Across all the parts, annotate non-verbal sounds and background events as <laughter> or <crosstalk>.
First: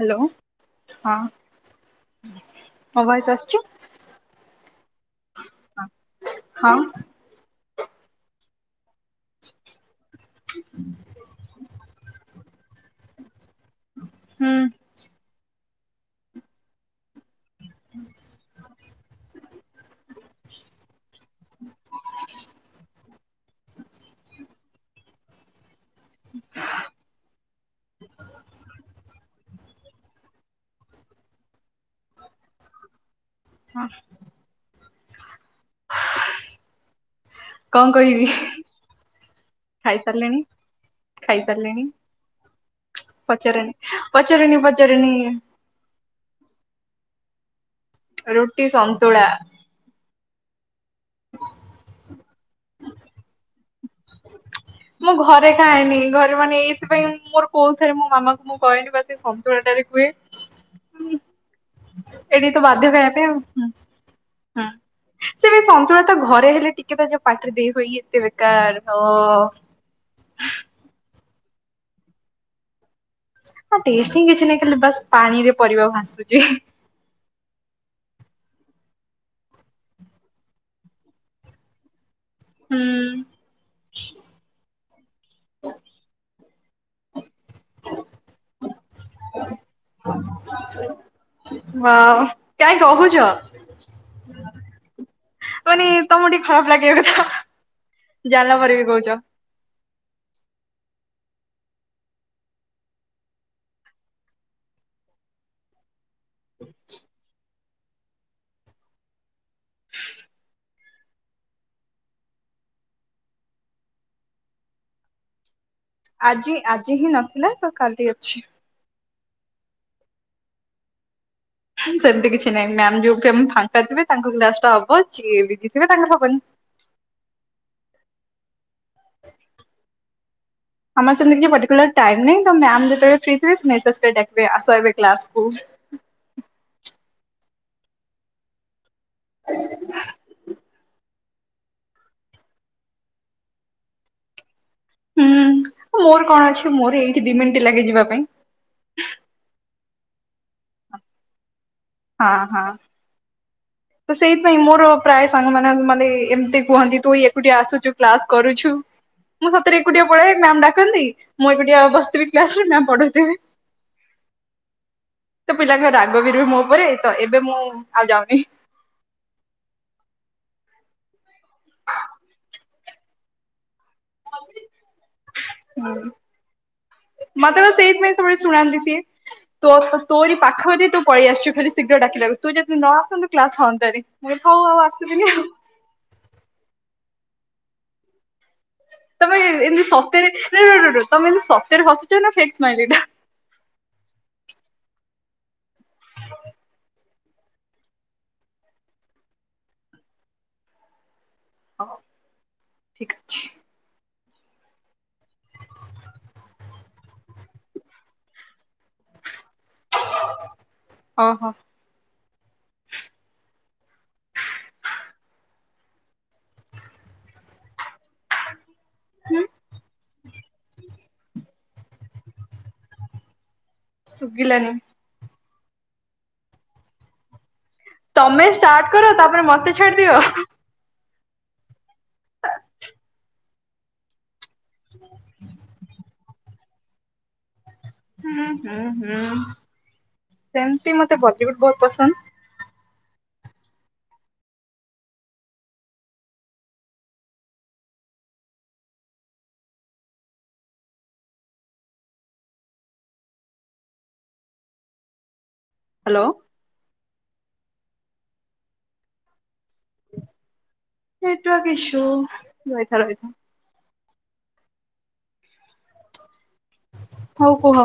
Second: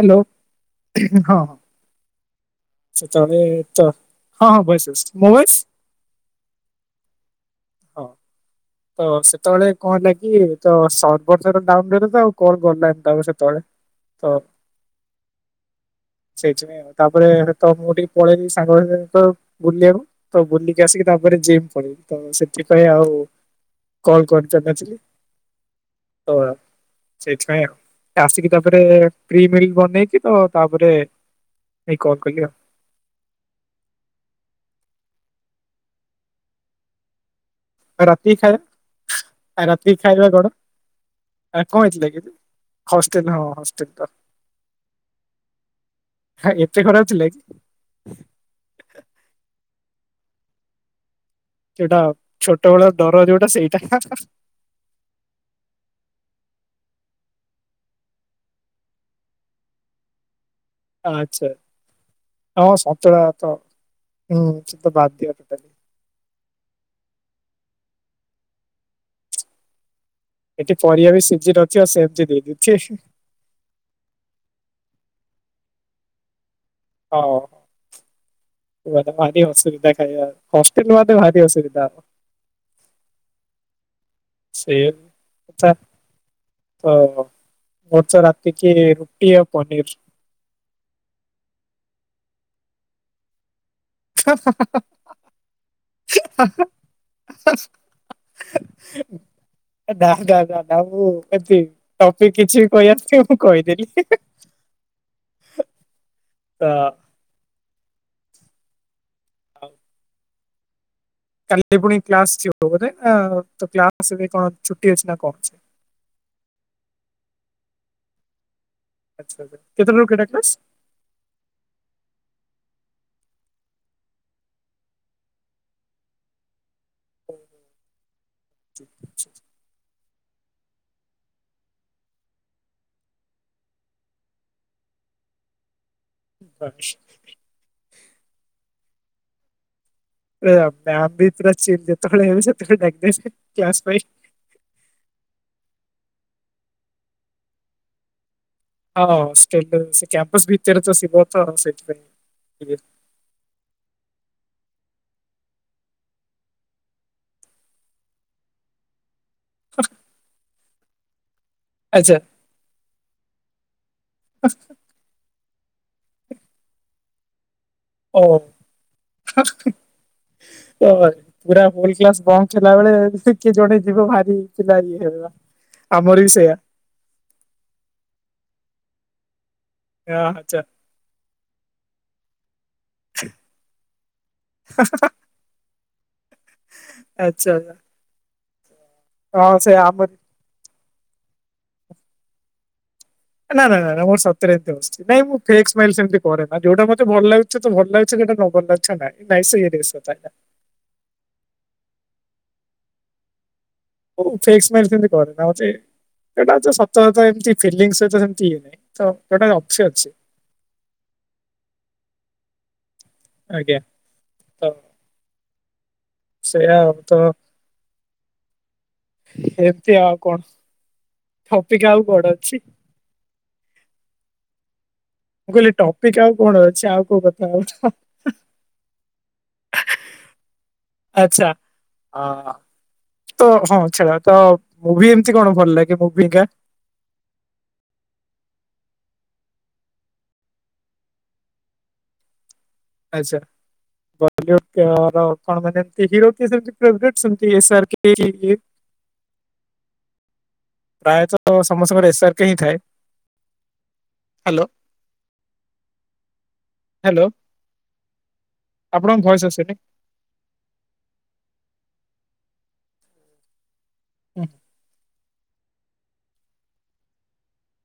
Hello hello ହଁ ମୋ voice ସେତେବଲେ ଆସୁଛି ତ ହଁ ହଁ ଭଏସ୍ ଆସୁଚି ମୋ ଭଏସ୍। ହଁ ହଁ। ତ ସେତେବେଳେ କଣ ହେଲା କି ତ ସରବରସହିତ ଡ଼ାଉନୁ ରହିଲାତ ଆଉ କଣ ଗଲା ଏମିତି ସେତେବେଳେ ତ ହୁଁ ସେଇଥିପାଇଁ ତାପରେ ତ ମୁଁ ଟିକେ ପଳେଇ ଆଇଲି ସାଙ୍ଗ ମାନଙ୍କ ସହିତ ବୁଲିବାକୁ ତ ବୁଲିକି ଆସିକି ତାପରେ ଜିମ୍ ପଳେଇଲି ତ ସେ ସେଥିପାଇଁ ଆଉ କଲ୍ କରିପାରିନଥିଲି ହ ସେଇଥିପାଇଁ ଆଉ ଆସିକି ତାପରେ ପ୍ରି ମିଲ୍ ବନେଇକି ତ ତାପରେ ଏଇ କଲ୍ କଲି ଆଉ। ହଁ। କଣ କହିବି? ଆରାତି ଖାଇବା ଖାଇସାରିଲେଣି କଣ? ଆ କଣ ଖାଇସାରିଲେଣି ହେଇଥିଲାକି ହଷ୍ଟେଲେ ହଁ ପଚାରନି ହଷ୍ଟେଲେ ତ ପଚାରନି ପଚାରନି କାଇଁ ଏତେ ଖରାପ ଥିଲା କି? ରୁଟି, ସନ୍ତୁଳା। <unintelligible> ସେଟା ଛୋଟ ବେଳର ଡର ଯୋଉଟା ସେଇଟା ହା ହା। ମୁଁ ଘରେ ଖାଏନି ଘରେ ମାନେ ଏଇଥିପାଇଁ ମୋର କୋଉ ଥରେ ମୋ ମାମାଙ୍କୁ ମୁଁ କହେନି ବା ସେ ସନ୍ତୁଳା ଟାରେ କୁଏ। ଅ ଆଚ୍ଛା। ଏଠି ତ ହଁ ବାଧ୍ୟ ଖାଇବା ସନ୍ତୁଳା ତ ପାଇଁ ହୁଁ ଆଉ ସେ ତ ବାଧ୍ୟ ସେ ବି ଟୋଟାଲି ସନ୍ତୁଳା ତ ଘରେ ହେଲେ ଟିକେ ତ ଯୋଉ ପାଟିରେ ଦେଇହୁଏ ଇଏ ଏତେ ବେକାର ହୋ। ଏଠି ପରିବା ବି ସିଝି ନଥିବ ସେମିତି ଦେଇଦିଏ ଛେ। ତାର ଟେଷ୍ଟ ହି କିଛି ନାଇଁ ଖାଲି ବାସ୍ ପାଣି ରେ ପରିବା ଭାସୁଚି। ହଁ। <unintelligible> ହୁଏତ ଭାରି ଅସୁବିଧା ଖାଇବା ହଷ୍ଟେଲେ ରେ ଭାରି ଅସୁବିଧା। ହୁଁ। ସେମେ କଥା ତ ବର୍ଚ୍ଚ ରାତି କି ରୁଟି ଆଉ ପନିରି। ମା କାଇଁ କହୁଚ। <inaudible> କହିଲି ତମକୁ ଟିକେ ଖରାପ ଲାଗିବା କଥା ଜାଲ ପରେ ବି କହୁଚ। ଦା ଦାଦା ଦା ମୁଁ ଏତି ଟପିକି କିଛି କହିଆସିଛି ମୁଁ କହିଦେଲି। ତ <unintelligible> ଆଉ <unintelligible> କାଲି ପୁଣି କ୍ଲାସ ଯିବ ବୋଧେ ତ କ୍ଲାସ ଏବେ କଣ ଛୁଟି ଅଛି ନା କଣ ଅଛି? ଆଜି ଆଜି ହିଁ ନଥିଲା ତ କାଲି ଅଛି। ଆଚ୍ଛା କେତେଟା ରୁ କେଟା କ୍ଲାସ? ସେମିତି କିଛି ନାହିଁ ମ୍ୟାମ ଯୋଉ ଆମେ ଫାଙ୍କା ଥିବେ ତାଙ୍କୁ ବି ଲାଷ୍ଟ ଟା ହବ ଯିଏ ବିଜି ଥିବେ ତାଙ୍କୁ ହବନି। ଅ <unintelligible> ଆମର ସେମିତି କିଛି ପଟିକୁଲାର ଟାଇମ୍ ନାହିଁ ତ ମାମ ଫ୍ରି ଥିବେ ମେସେଜ କରିକି ଡାକିବେ ଆସ ଏବେ କ୍ଲାସ ହୋଉ। ବ <unintelligible> <inaudible> ମ ବି ପୁରା ଯେତେବେଳେ ସେତଳେଡା୍ ପାଇଁ <unintelligible> ହୁଁ ମୋର କଣ ଅଛି ମୋର ଏଇଠି ଦି ମିନିଟି ଲାଗେ ଯିବା ପାଇଁ। ହଁ ଷ୍ଟିଲ୍ ସେ କ୍ୟାମ୍ପସ ଭିତରେ ତ ଶିବ ତ ସେଥିପାଇଁ। ହଁ ହଁ। ତ ସେଇଥିପାଇଁ ମୋର ପ୍ରାୟ ସାଙ୍ଗ ମାନେ ମାନେ ଏମିତି କୁହନ୍ତି ତୁ ଏକୁଟିଆ ଆସୁଚୁ କ୍ଲାସ କରୁଛୁ। <inaudible> ମୁଁ ସତରେ ଏକୁଟିଆ ପଢାଏ ମ୍ୟାମ ଡାକନ୍ତି ମୁଁ ଏକୁଟିଆ ଆଚ୍ଛା ବସିଥିବି କ୍ଲାସ ରେ ମ୍ୟାମ ପଢଉଥିବେ। ହସ ତ ପିଲାଙ୍କ ରାଗ ବି ରହେ ମୋ ଉପରେ ତ ଏବେ ମୁଁ ଆଉ ହଁ। ଯାଉନି। ଓ ପୁରା ହୋଲ କ୍ଲାସ ବନ୍ଦ ଥିଲା ବଳେ କିଏ ଜଣେ ଯିବ ଭାରି ପିଲା ଇଏ ହେବେ ହୁଁ ଵା। ମତେ ସେଇଥିପାଇଁ ସବୁବେଳେ ଶୁଣାନ୍ତି ସିଏ ତୋ ତୋରି ଆଚ୍ଛା ପାଖରେ ତୋ ପଳେଇ ଆସୁ ଶୀଘ୍ର ଡାକିଲା ବେଳୁ ତୁ ଯଦି ନ ଆସନ୍ତୁ କ୍ଲାସ ହନ୍ତାନି ମୁଁ କହିଲି ହଁ ଆଉ ଆସିବିନି ଆଉ‌। ଆଚ୍ଛା। ତମେ ହଁ ସେଇଆ ଏମିତି ଆମର ସତରେ ରୁହ ରୁହ ରୁହ ତମେ ଏମତି ସତରେ ହସୁଛ ନା ଫେକ ସ୍ମାଇଲି ଏଟା? ନା ନା ନା ନା ମୋର ସତରେ ଏମତି ହସୁଛି ନାଇ ମୁଁ ଫେକ୍ ସ୍ମାଇଲ୍ ସେମତି କରେ ନା ଯୋଉଟା ମୋ ତେ ଭଲ ଲାଗୁଛି ତ ଭଲ ଲାଗୁଛି କୋଟା ନ ଭଲ ଲାଗୁଛ ତ ନାଇଁ <unintelligible> ହ ଠିକ୍ ଅଛି। ଫିକ୍ସି ମାରିଚନ୍ତି ଘରେ ନା ହଉଛି ସେଟା ତ ସତ ସତ ଏମିତି ଫିଲିଙ୍ଗସ୍‌ ସହିତ ସେମତି ଇଏ ନାହିଁ। ତ ଯୋଉଟା ଅଛି ଅଛି। ଓହୋ ଆଜ୍ଞା ତ ସେଇୟା ଆଉ ତ ହୁଁ ଏମତି ଆଉ କଣ ପ୍ରତିଜ୍ଞା ଆଉ କଣ ଅଛି? ସୁଗିଲାନ। ମୁଁ କହିଲି ଟପିକ୍ ଆଉ କଣ ଅଛି ଆଉ କୋଉ କଥା କହୁଛ? ତମେ ଷ୍ଟାର୍ଟ କର ତାପରେ ମତେ ଛାଡିଦିଅ। ଆଛା ହଁ ତ ହଁ ଛଡା ତ ମୁଭି ଏମିତି କଣ ଭଲ ଲାଗେ ମୁଭି ଗା ହୁଁ ହୁଁ ହୁଁ ସେମତି ମତେ ବଲିଉଡ ବହୁତ ପସନ୍ଦ। ଆଚ୍ଛା। ବଲିଉଡ କଣ କଣ ମାନେ ଏମିତି ହିରୋ କିଏ ସେମିତି ଫେବରେଟ୍ ସେମିତି ଏସ୍ ଆର୍। <unintelligible> ପ୍ରାୟତଃ ସମସ୍ତଙ୍କର ଏସ୍ ଆର୍ କେ ହିଁ ଥାଏ। ହାଲୋ। ହାଲୋ। ହାଲୋ ଆପଣଙ୍କ ଭଏସ୍ ଆସିନି। ନେଟୱର୍କ ଈସୁ ରହିଥା- ରହିଥା। <unintelligible> ହଉ କୁହ।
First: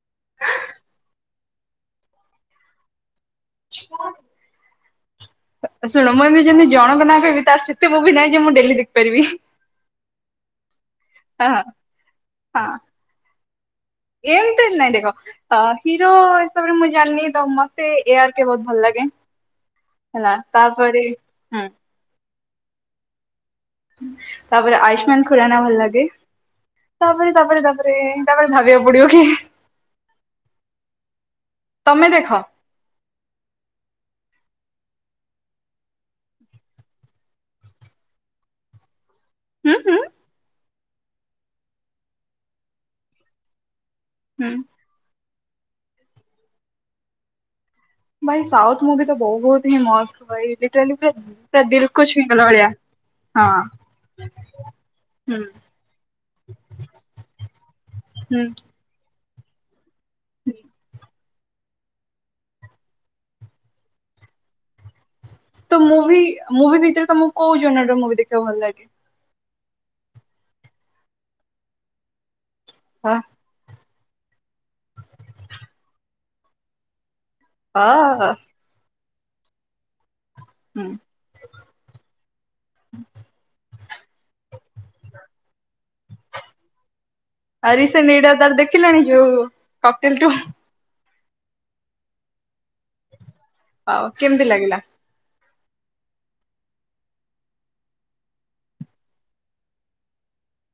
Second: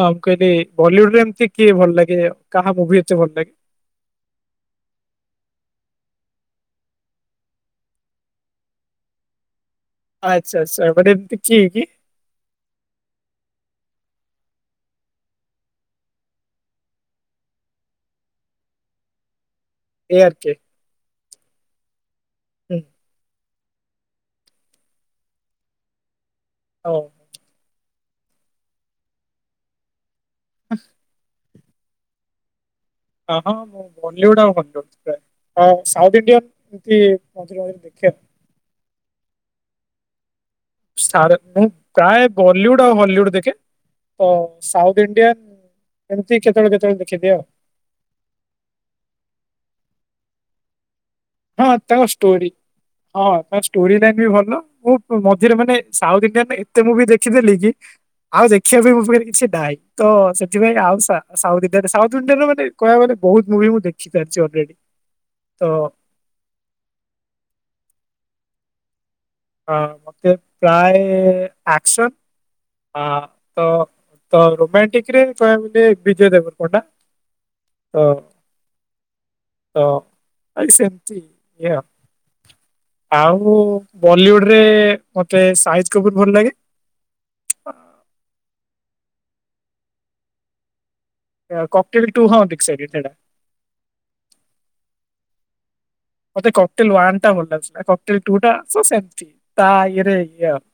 ହଁ ମୁଁ କହିଲି ବଲିଉଡ ରେ ଏମିତି କିଏ ଭଲ ଲାଗେ କାହା ମୁଭି ଏତେ ଭଲ ଲାଗେ। <unintelligible> ଶୁଣ ମୁଁ ଏବେ ଯେମିତି ଜଣଙ୍କ ନାଁ କହିବି ତାର ସେତେ ମୁଭି ନାହିଁ ଯେ ମୁଁ ଡେଲି ଦେଖିପାରିବି। ଆଚ୍ଛା- ଆଚ୍ଛା ଏପଟେ ଆ ହଁ ଏମିତି ନାଇଁ ଦେଖ। ଅ ହିରୋ ହିସାବରେ ମୁଁ ଜାଣିନି ତ ମତେ ଏ ଆର୍ କେ ବହୁତୁ ଭଲ ଲାଗେ। ଏ ହେଲା ଆର୍ କେ ତାପରେ ହୁଁ। <unintelligible> ତାପରେ ଆୟୁଶ୍ମାନ ଖୁରାନା ଭଲ ଲାଗେ ଓ ତାପରେ ତାପରେ- ତାପରେ- ତାପରେ ଭାବିବାକୁ ପଡିବ କି <unintelligible> ତମେ ଦେଖ, ହଁ ହଁ ବଲିଉଡ ଆଉ <unintelligible> ହଁ ସାଉଥ ଇଣ୍ଡିଆନ୍ ମୁଭି ଏମିତି ମଝିରେ ମଝିରେ ଦେଖେ ଆଉ। ହୁଁ ହୁଁ। <unintelligible> ମୁଁ ପ୍ରାୟ ବଲିଉଡ ଆଉ ହଲିଉଡ ଦେଖେ। ତ ହୁଁ ସାଉଥ ଇଣ୍ଡିଆନ୍ ଏମତି କେତେବେଳେ କେତେବେଳେ ଦେଖିଦିଏ ଆଉ। ଭାଇ ସାଉଥ ମୁଭି ତ ବହୁତ ହିଁ ମସ୍ତ ଭାଇ ରିଟାଲି ଯେ ହଁ ଦିଲ୍ ତାଙ୍କ କୁ ଷ୍ଟୋରି ଛୁଇଁଗଲା ଭଳିଆ। ହଁ ତା ଷ୍ଟୋରି ଟା ବି ଭଲ। ମୁଁ ହୁଁ ମଝିରେ ମାନେ ସାଉଥ ଇଣ୍ଡିଆ ପାଇଁ ଏତେ ମୁଭି ଦେଖିଦେଲି କି ଆଉ ହୁଁ ଦେଖିବା ପାଇଁ ମୋ ପାଖରେ କିଛି ନାହିଁ ତ ସେଥିପାଇଁ ଆଉ ସା-ସାଉଥ ସାଉଥଇଣ୍ଡିଆରେ ମାନେ କହିବା କୁ ଗଲେ ବହୁତୁ ମୁଭି ମୁଁ ଦେଖିସାରିଛି ଅଲରେଡି। ତ ମୁଭି ମୁଭି ଭିତରେ ତମ କୋଉ ଜନାଲ ର ମୁଭି ଦେଖିବାକୁ ଭଲ ଲାଗେ? ହଁ ମୋତେ ପ୍ରାୟ ଆକ୍ସନ ଆ ହା ତ ତ ରୋମାଣ୍ଟିକରେ କହିବାକୁ ଗଲେ ବିଜୟ ଦେବ ପଣ୍ଡା। ତ ହା ତ ଆ ହୁଁ ସେମିତି ଇ ଆଉ ବଲିଉଡ ରେ ମତେ ସା କପୁର ଭଲ ଲାଗେ। <unintelligible> ଦେଖିଲାଣି ଯୋଉ କପିଲ୍ ଟୁ? କପିଲ୍ ଟୁ ହଁ ଦେଖିସାଇଲିନି ହେଟା। ଆଉ କେମିତି ଲାଗିଲା? ମତେ କଟିଲ୍ ୱାନ୍ ଟା ଭଲ ଲାଗୁଚି କଟିଲ ଟୁ ଟା ସେମିତି ତା ଇରେ ଇଏ ଆଉ।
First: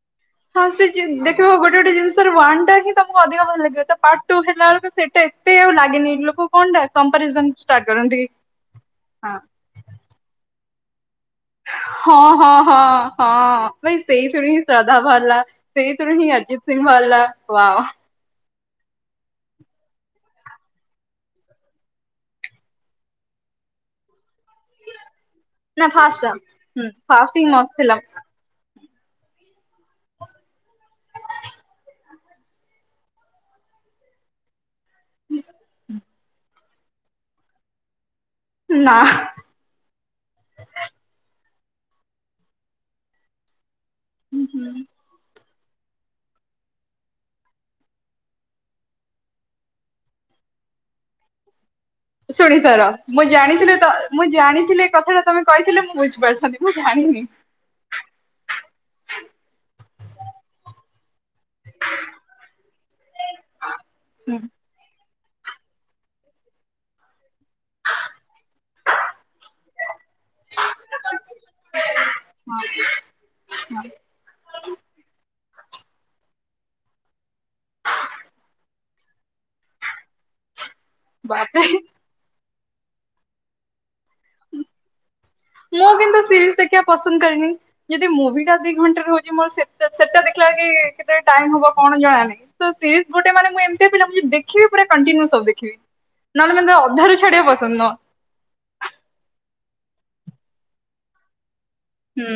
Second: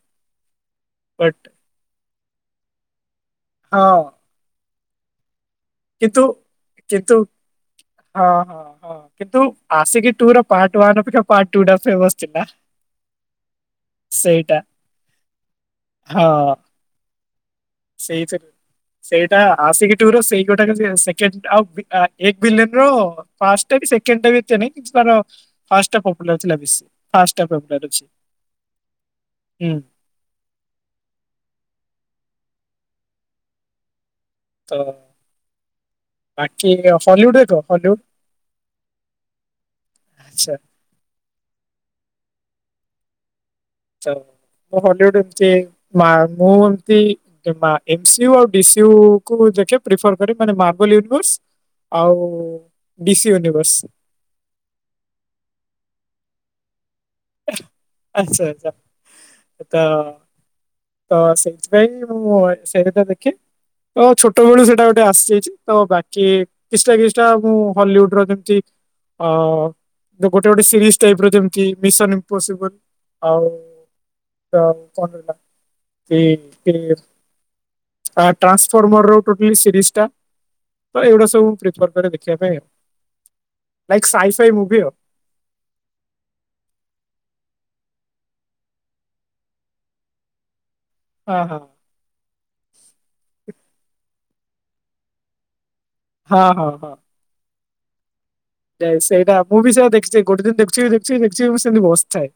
ହଁ ସେ ଯେ ବଟ ଦେଖିବ ଗୋଟେ ଗୋଟେ ଜିନିଷ ୱାନ ହିଁ ତମକୁ ଅଧିକ ଭଲ ଲାଗିବ ହଁ ତା ପାଟ୍ ଟୁ ହେଲା ବେଳକୁ ସେଟା ଏତେ ଆଉ ଲାଗ ଖାଲି ନି କିନ୍ତୁ ଲୋକ କଣ ଟା କିନ୍ତୁ କମ୍ପାରିଜନ ଷ୍ଟାର୍ଟ କରନ୍ତି, ହଁ ହଁ ହଁ। କିନ୍ତୁ ଆସିକି ଟୁ ର ପାର୍ଟ ୱାନ୍ ଅପେକ୍ଷା ପାର୍ଟ ଟୁ ଟା ଫେମସ ହଁ ଥିଲା ହଁ ହଁ ହଁ ଭାଇ ସେଇଠୁ ସେଇଟା ହିଁ ଶ୍ରଦ୍ଧା ବାହାରିଲା। ସେଇଥିରୁ ହିଁ ଅରଜିତ୍ ସିଂ ବାହାରିଲା ୱାହ। ସେଇଥିରୁ ସେଇଟା ଆସିକି ଟୁ ର ସେଇ ଗୋଟାକ ସେକେଣ୍ଡ ଆଉ ଆ ଏକ୍ ଭିଲେନ ର ଫାଷ୍ଟ ସେକେଣ୍ଡଟା ବି ଏତେ ନାହିଁ ତାର ନା ଫାଷ୍ଟ ଟା ପପୁଲାର ଥିଲା ବେଶୀ ହୁଁ ଫାଷ୍ଟ ଟା ହିଁ ମସ୍ତ ପପୁଲାର ଥିଲା ଅଛି। ହୁଁ। ତ କି ହଲିଉୁଡ ଏକ ହଲିଉୁଡ ନା। ଆଛା। ଆଛା। ତ ହଲିଉଡ ଏମିତି ମା ମୁଁ ଏମିତି ଏ ମା ଏମେସିୟୁ ଆଉ ବିସିୟୁ କୁ ଦେଖି ପିଫର୍ କରେ ମାନେ ମାବିଲିତୁସୁ ଶୁଣି ସାର ମୁଁ ଜାଣିଥିଲି ତ ମୁଁ ଜାଣିଥିଲି ଏ କଥାଟା ତମେ କହିଥିଲେ ମୁଁ ବୁଝିପାରିଥାନ୍ତି ମୁଁ ଜାଣିନି। ଆଛା ଆଛା। ତ ତ ସେଇଥିପାଇଁ ମୁଁ ସେଇ ତ ଦେଖେ ତ ଛୋଟ ବେଳୁ ସେଇଟା ଗୋଟେ ଆସିଯାଇଛି ତ ବାକି କିଛିଟା କିଛିଟା ମୁଁ ହଲିଉଡ ର ଯେମିତି ଅ ଗୋଟେ ଗୋଟେ ସିରିଜ୍ ଟାଇପ ର ଯେମିତି ମିଶନ୍ ଇମ୍ପୋସିମ୍ପଲ ଆଉ ତ କଣ ଏଟା ଏ <unintelligible> ଆ ଟ୍ରାନ୍ସଫର୍ମର ର ଟୋଟଲି ସିରିଜ୍ ଟା ତ ଏଗୁଡା ସବୁ ବାପରେ ପ୍ରିଫର କରେ ଦେଖିବା ପାଇଁ ଲାଇକ୍ ସାଇ ସାଇ ମୁଭି ଆଉ। ମୁଁ କିନ୍ତୁ ସିରିଜ୍ ଦେଖିଆ ପସନ୍ଦ୍ କରେନି। ଯଦି ମୁଭି ଟା ଦି ଘଣ୍ଟା ରେ ହଉଚି ମୋର ସେଟା ସେଟା ଦେଖିଲାଏଳି କି କେତେ ଟାଇମ୍ ହଁ ହଁ ହବ କଣ ଜଣାନାହିଁ ତୋ ସିରିଜ୍ ଗୋଟେ ମାନେ ମୁଁ ଏମତି ପିଲା ମୁଁ ଯଦି ଦେଖିବି ପୁରା କଣ୍ଟିନ୍ୟୁ ସବୁ ଦେଖିବି। ହଁ ନହେଲେ ହଁ ମନ୍ତେ ଅଧାରୁ ଛାଡିଆ ପସନ୍ଦ ନୁହଁ। ତ ସେଇଟା ମୁଁ ବି ସେୟା ଦେଖଛେ ଗୋଟେ ଦିନ୍ ଦେଖଛିି ଦେଖଛି ଦେଖଛି ମୁଁ ସେମତି ବସ୍ ହୁଁ।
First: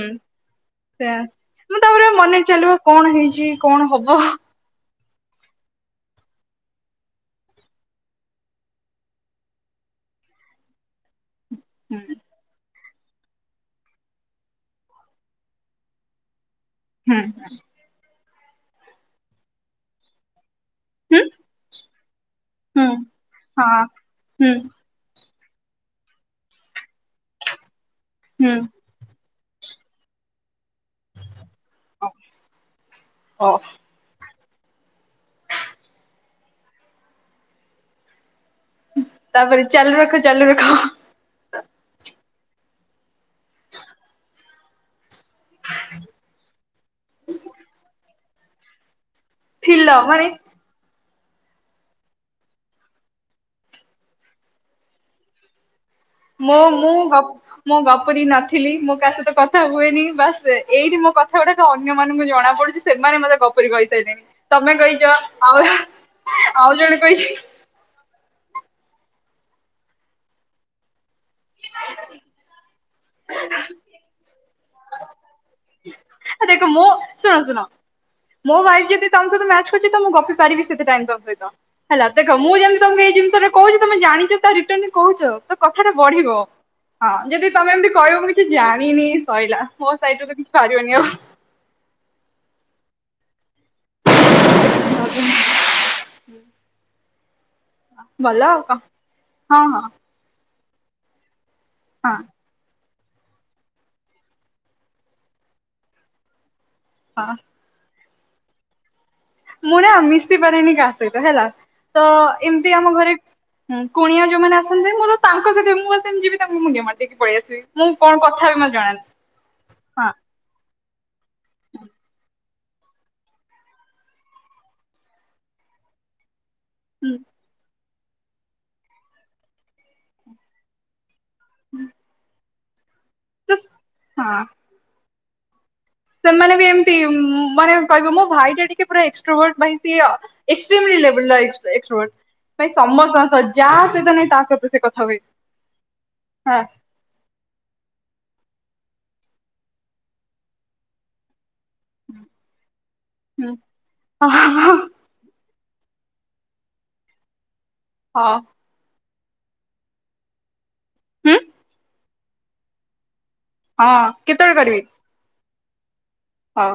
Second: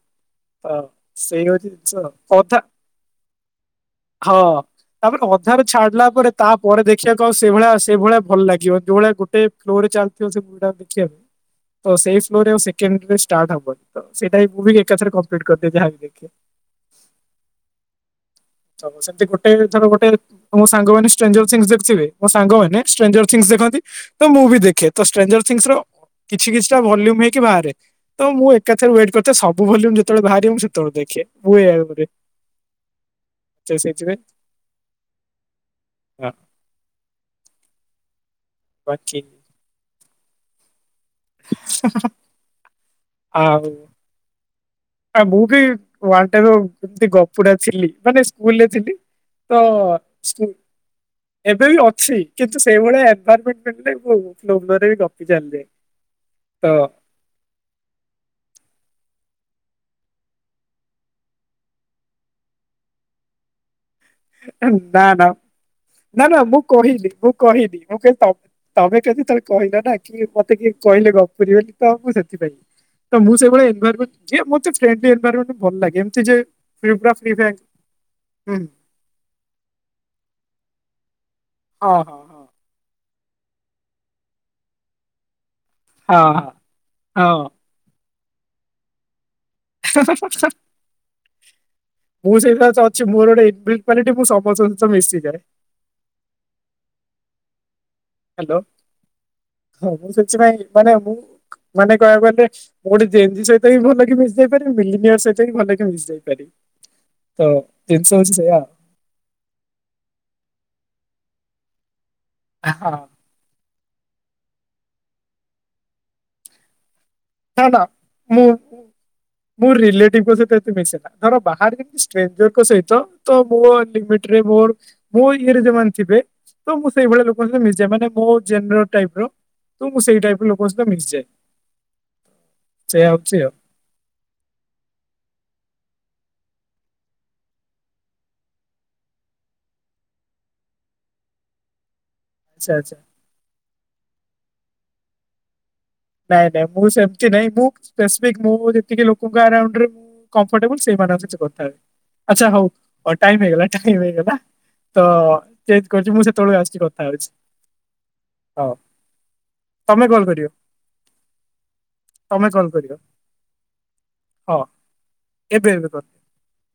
ସେଆ ମୁଁ ଜିନିଷ ତାପରେ ମନେଇ କଥା ଚାଲିବ କଣ ହେଇଚି କଣ ହବ? ହଁ ତାପରେ କଁ ଅଧାରେ ଛାଡିଲା ପରେ ତାପରେ ଦେଖିବାକୁ ଆଉ ସେଭଳିଆ ଆଉ ସେଭଳିଆ ଭଲ ଲାଗିବ ଯୋଉ ଭଳିଆ ଗୋଟେ ଫ୍ଲୋରେ ଚାଲିଥିବ ସେଗୁଡା ଦେଖିବାକୁ ଓ ହୁଁ ସେଇଫ୍ ଫ୍ଲୋରେ ଓ ସେକେଣ୍ଡ୍ ରେ ଷ୍ଟାର୍ଟ ହବ ତ ସେଇଟା ଇ ମୁଭିଙ୍ଗ୍ ଏକାଥରେ କମ୍ପ୍ଲିଟ୍ କରିଦିଏ ଯାହା ମୁଁ ଦେଖେ। ହୁଁ। ତ ସେମିତି ଗୋଟେ ଧର ଗୋଟେ ମୋ ସାଙ୍ଗମାନେ ହୁଁ ଷ୍ଟ୍ରେଞ୍ଜର୍ ଥିଙ୍ଗସ୍ ଦେଖୁଥିବେ ମୋ ସାଙ୍ଗମାନେ ହୁଁ ଷ୍ଟ୍ରେଞ୍ଜର୍ ଥିଙ୍ଗସ୍ ଙ୍ଗସ ଦେଖନ୍ତି ହଁ ତ ମୁଁ ହୁଁ ବି ଦେଖେ। ତ ଷ୍ଟ୍ରେଞ୍ଜର୍ ଥିଙ୍ଗସ୍ ର କିଛି କିଛିଟା ଭଲ୍ୟୁମ ହେଇକି ବାହାରେ ତ ମୁଁ ହୁଁ ଏକାଥରେ ୱେଟ୍ କର୍ ତ ସବୁ ଭଲ୍ୟୁମ ଯେତବେଳେ ବାହାରେ ମୁଁ ସେତବେଳେ ଦେଖେ ମୁଁ <unintelligible> ହଁ। ସେଥିପାଇଁ ପାଛି ତାପରେ ଚାଲୁ ରଖ ଚାଲୁ ରଖ। ହଁ ହଁ ହ ଆଉ ଆ ମୁଁ ବି ୱାନ୍ ଟାଇପ୍ ର ଏମତି ଗପୁଡା ଥିଲି ମାନେ ସ୍କୁଲରେ ଥିଲି। ତ ଥିଲ ମାନେ ସ୍କୁଲ ଏବେ ବି ଅଛି କିନ୍ତୁ ସେଇଭଳିଆ ଏନଭାରମେଣ୍ଟ୍ ରେ ମୁଁ <unintelligible> ଗପି ଚାଲିଯାଏ। ମୋ ତ ମୁଁ ଭାପ୍ ମୁଁ ଗପୁରୀ ନଥିଲି। ମୁଁ କା ସହିତ କଥା ହୁଏନି। ବାସ୍ ଏଇଠି ମୋ କଥା ଗୁଡାକ ଅନ୍ୟ ମାନଙ୍କୁ ଜଣା ପଡ଼ୁଚି। ସେମାନେ ମତେ ଗପୁରି କହିସାଇଲେଣି। ତମେ ନା କହିଚ ନା ଆଉ ନା ନା ମୁଁ ଆଉ ଜଣେ କହିଲି କହିଛି ମୁଁ କ କହିବି ମୁଁ କିନ୍ ତମ୍ ତମେ କେମିତି କହିଲ ନା କି ମତେ କିଏ କହିଲେ ଗ ରିଏଲ ତ ମୁଁ ସେଥିପାଇଁ ତ ମୁଁ ସେଇଭଳିଆ ଏନଭାରମେଣ୍ଟ୍ ଯିଏ ମୋତେ ଫ୍ରେଣ୍ଡଲି ଏନଭାରମେଣ୍ଟ୍ ଆ ଦେଖ ମୋ ଶୁଣ ଶୁଣ ହୁଁ ମୋ ଭାଇ ଯେଦି ତମ ସହିତ ମ୍ୟାଚ୍ କରୁଛି ତ ମୁଁ ଗପି ପାରିବି ସେତେ ଟାଇମ୍ ତମ ସହିତ ହଁ ହେଲା ହଁ ଦେଖ୍ ଖ ମୁଁ ଯେମିତି ତମକୁ ଏଇ ଜିନିଷରେ କହୁଚି ତମେ ଜାଣିଚ ତା ରିଟର୍ନରେ କହୁଚ? ତ କଥାଟା ହଁ ବଢିବ। ହଁ ହଁ ହଁ ଯେଦି ତମେ ଏମିତି କହିବ ମୁଁ କିଛି ଜାଣିନି ସଇଲା। ମୋ ସାଇଡରୁ ତ କିଛି ପାରିବନି <unintelligible> ମୁଁ ସେଇ ସକାଶେ ଅଛି। ମୋର ଗୋଟେ ଏନ୍ ବିଲ୍ଟ୍ କ୍ୱାଲିଟୀ ମୁଁ ସମସ୍ତଙ୍କ ସହ ଆଉ ମିଶିଯାଏ। ଭଲ ହ୍ୟାଲୋ ଆଉ କଣ। ହଁ ହଁ। ମୁଁ ସେଥିପାଇଁ ମାନେ ମୁଁ ମାନେ ହଁ କହିଆକୁ ଗଲେ ମୁଁ ଗୋଟେ ଜେମ୍ବି ସହିତ ବି ଭଲ କି ମିଶି ଯାଇ ପାରିବି। ମିଲିନିୟର ସହିତ ବି ଭଲ କି ମିିଶି ଯାଇ ପାରିବି। ହଁ ତ ତିନଷ ହେଉଚି ସେଇୟା। ମୁଁ ନା ମିଶି ପାରେନି କାହା ସହିତ ହେଲା ତ ଆଉ ଏମିତି ହଁ ଆମ ଘରେ ହୁଁ କୁଣିଆ ଯୋଉମାନେ ଆସନ୍ତି ମୁଁ ତ ତାଙ୍କ ସହିତ ବି ମୁଁ ଖାଲି ସେମିତି ଯିବି ତାଙ୍କୁ ମୁଣ୍ଡିଆ ମାର୍ ଦେଇକି ପଳେଇଆସିବି। ନା ନା ମୁଁ କଣ ମୁଁ କଥା ହେବି ମତେ ଜଣାନାହିଁ। ମୁଁ ହଁ ରିଲେଟିଭଙ୍କ ସହିତ ଏତେ ମିଶେନା କାରଣ ବାହାର ବି ମୁଁ ଷ୍ଟ୍ରେଞ୍ଜର୍ ଙ୍କ ସହିତ ତ ମୋ ଲିମିଣ୍ଟିରେ ମୋ ମୋ ଇଏରେ ଯେଉଁ ମାନେ ଥିବେ ତ ମୁଁ ହୁଁ ସେଇଭଳିଆ ଲୋ ଲୋକଙ୍କ ସହିତ ମିଶିଯାଏ ମାନେ ମୋ ଜେନେରାଲ୍ ଟାଇପିର ତ ମୁଁ ସେଇ ଟାଇପିର ଲୋକଙ୍କ ସହିତ ମିଶିଯାଏ ହୁଁ ସେଇଆ ହେଉଛି ହଁ ସେମାନେ ବି ଏମିତି ମାନେ କହିବେ ମୋ ଭାଇଟା ଟିକେ ଏକ୍ସଟ୍ରା ମାଇଟି ଏକ୍ସଟ୍ରା ମିଳିଲା ଏକ୍ସଟ୍ରା ୱାର୍ଡ ଭାଇ ଆଚ୍ଛା ଆଚ୍ଛା ସମସ୍ତଙ୍କ ସହିତ ଯାହା ସହିତ ନାଇଁ ତା ସହିତ ସେ କଥା ହୁଏ ନାଇଁ ହଁ ନାଇଁ ମୁଁ ସେ ନାଇଁ ମୁଁ ସ୍ପେଶିଫିକ ମୁଁ ଯେତିକି ଲୋକଙ୍କ ଆରାଉଣ୍ଡରେ କଫର୍ଟୋବୁଲି ସେମାନଙ୍କ ସହ କଥାହେବି ଆଚ୍ଛା ହଉ ମୋର ଟାଇମ୍ ହେଇଗଲା ଟାଇମି ହେଇଗଲା ହଁ ତ ଚେଞ୍ଜ କରୁଛି ମୁଁ ସେତେବେଳୁ ଆସୁଛିି କଥା ହେଉଛି ହଁ ହଉ ତମେ କଲ୍ କରିବ ହୁଁ ତମେ କଲ୍ କରିବ ହଁ କେତେବେଳେ ହଁ କରିବି ଏବେ ଏବେ କର ହଉ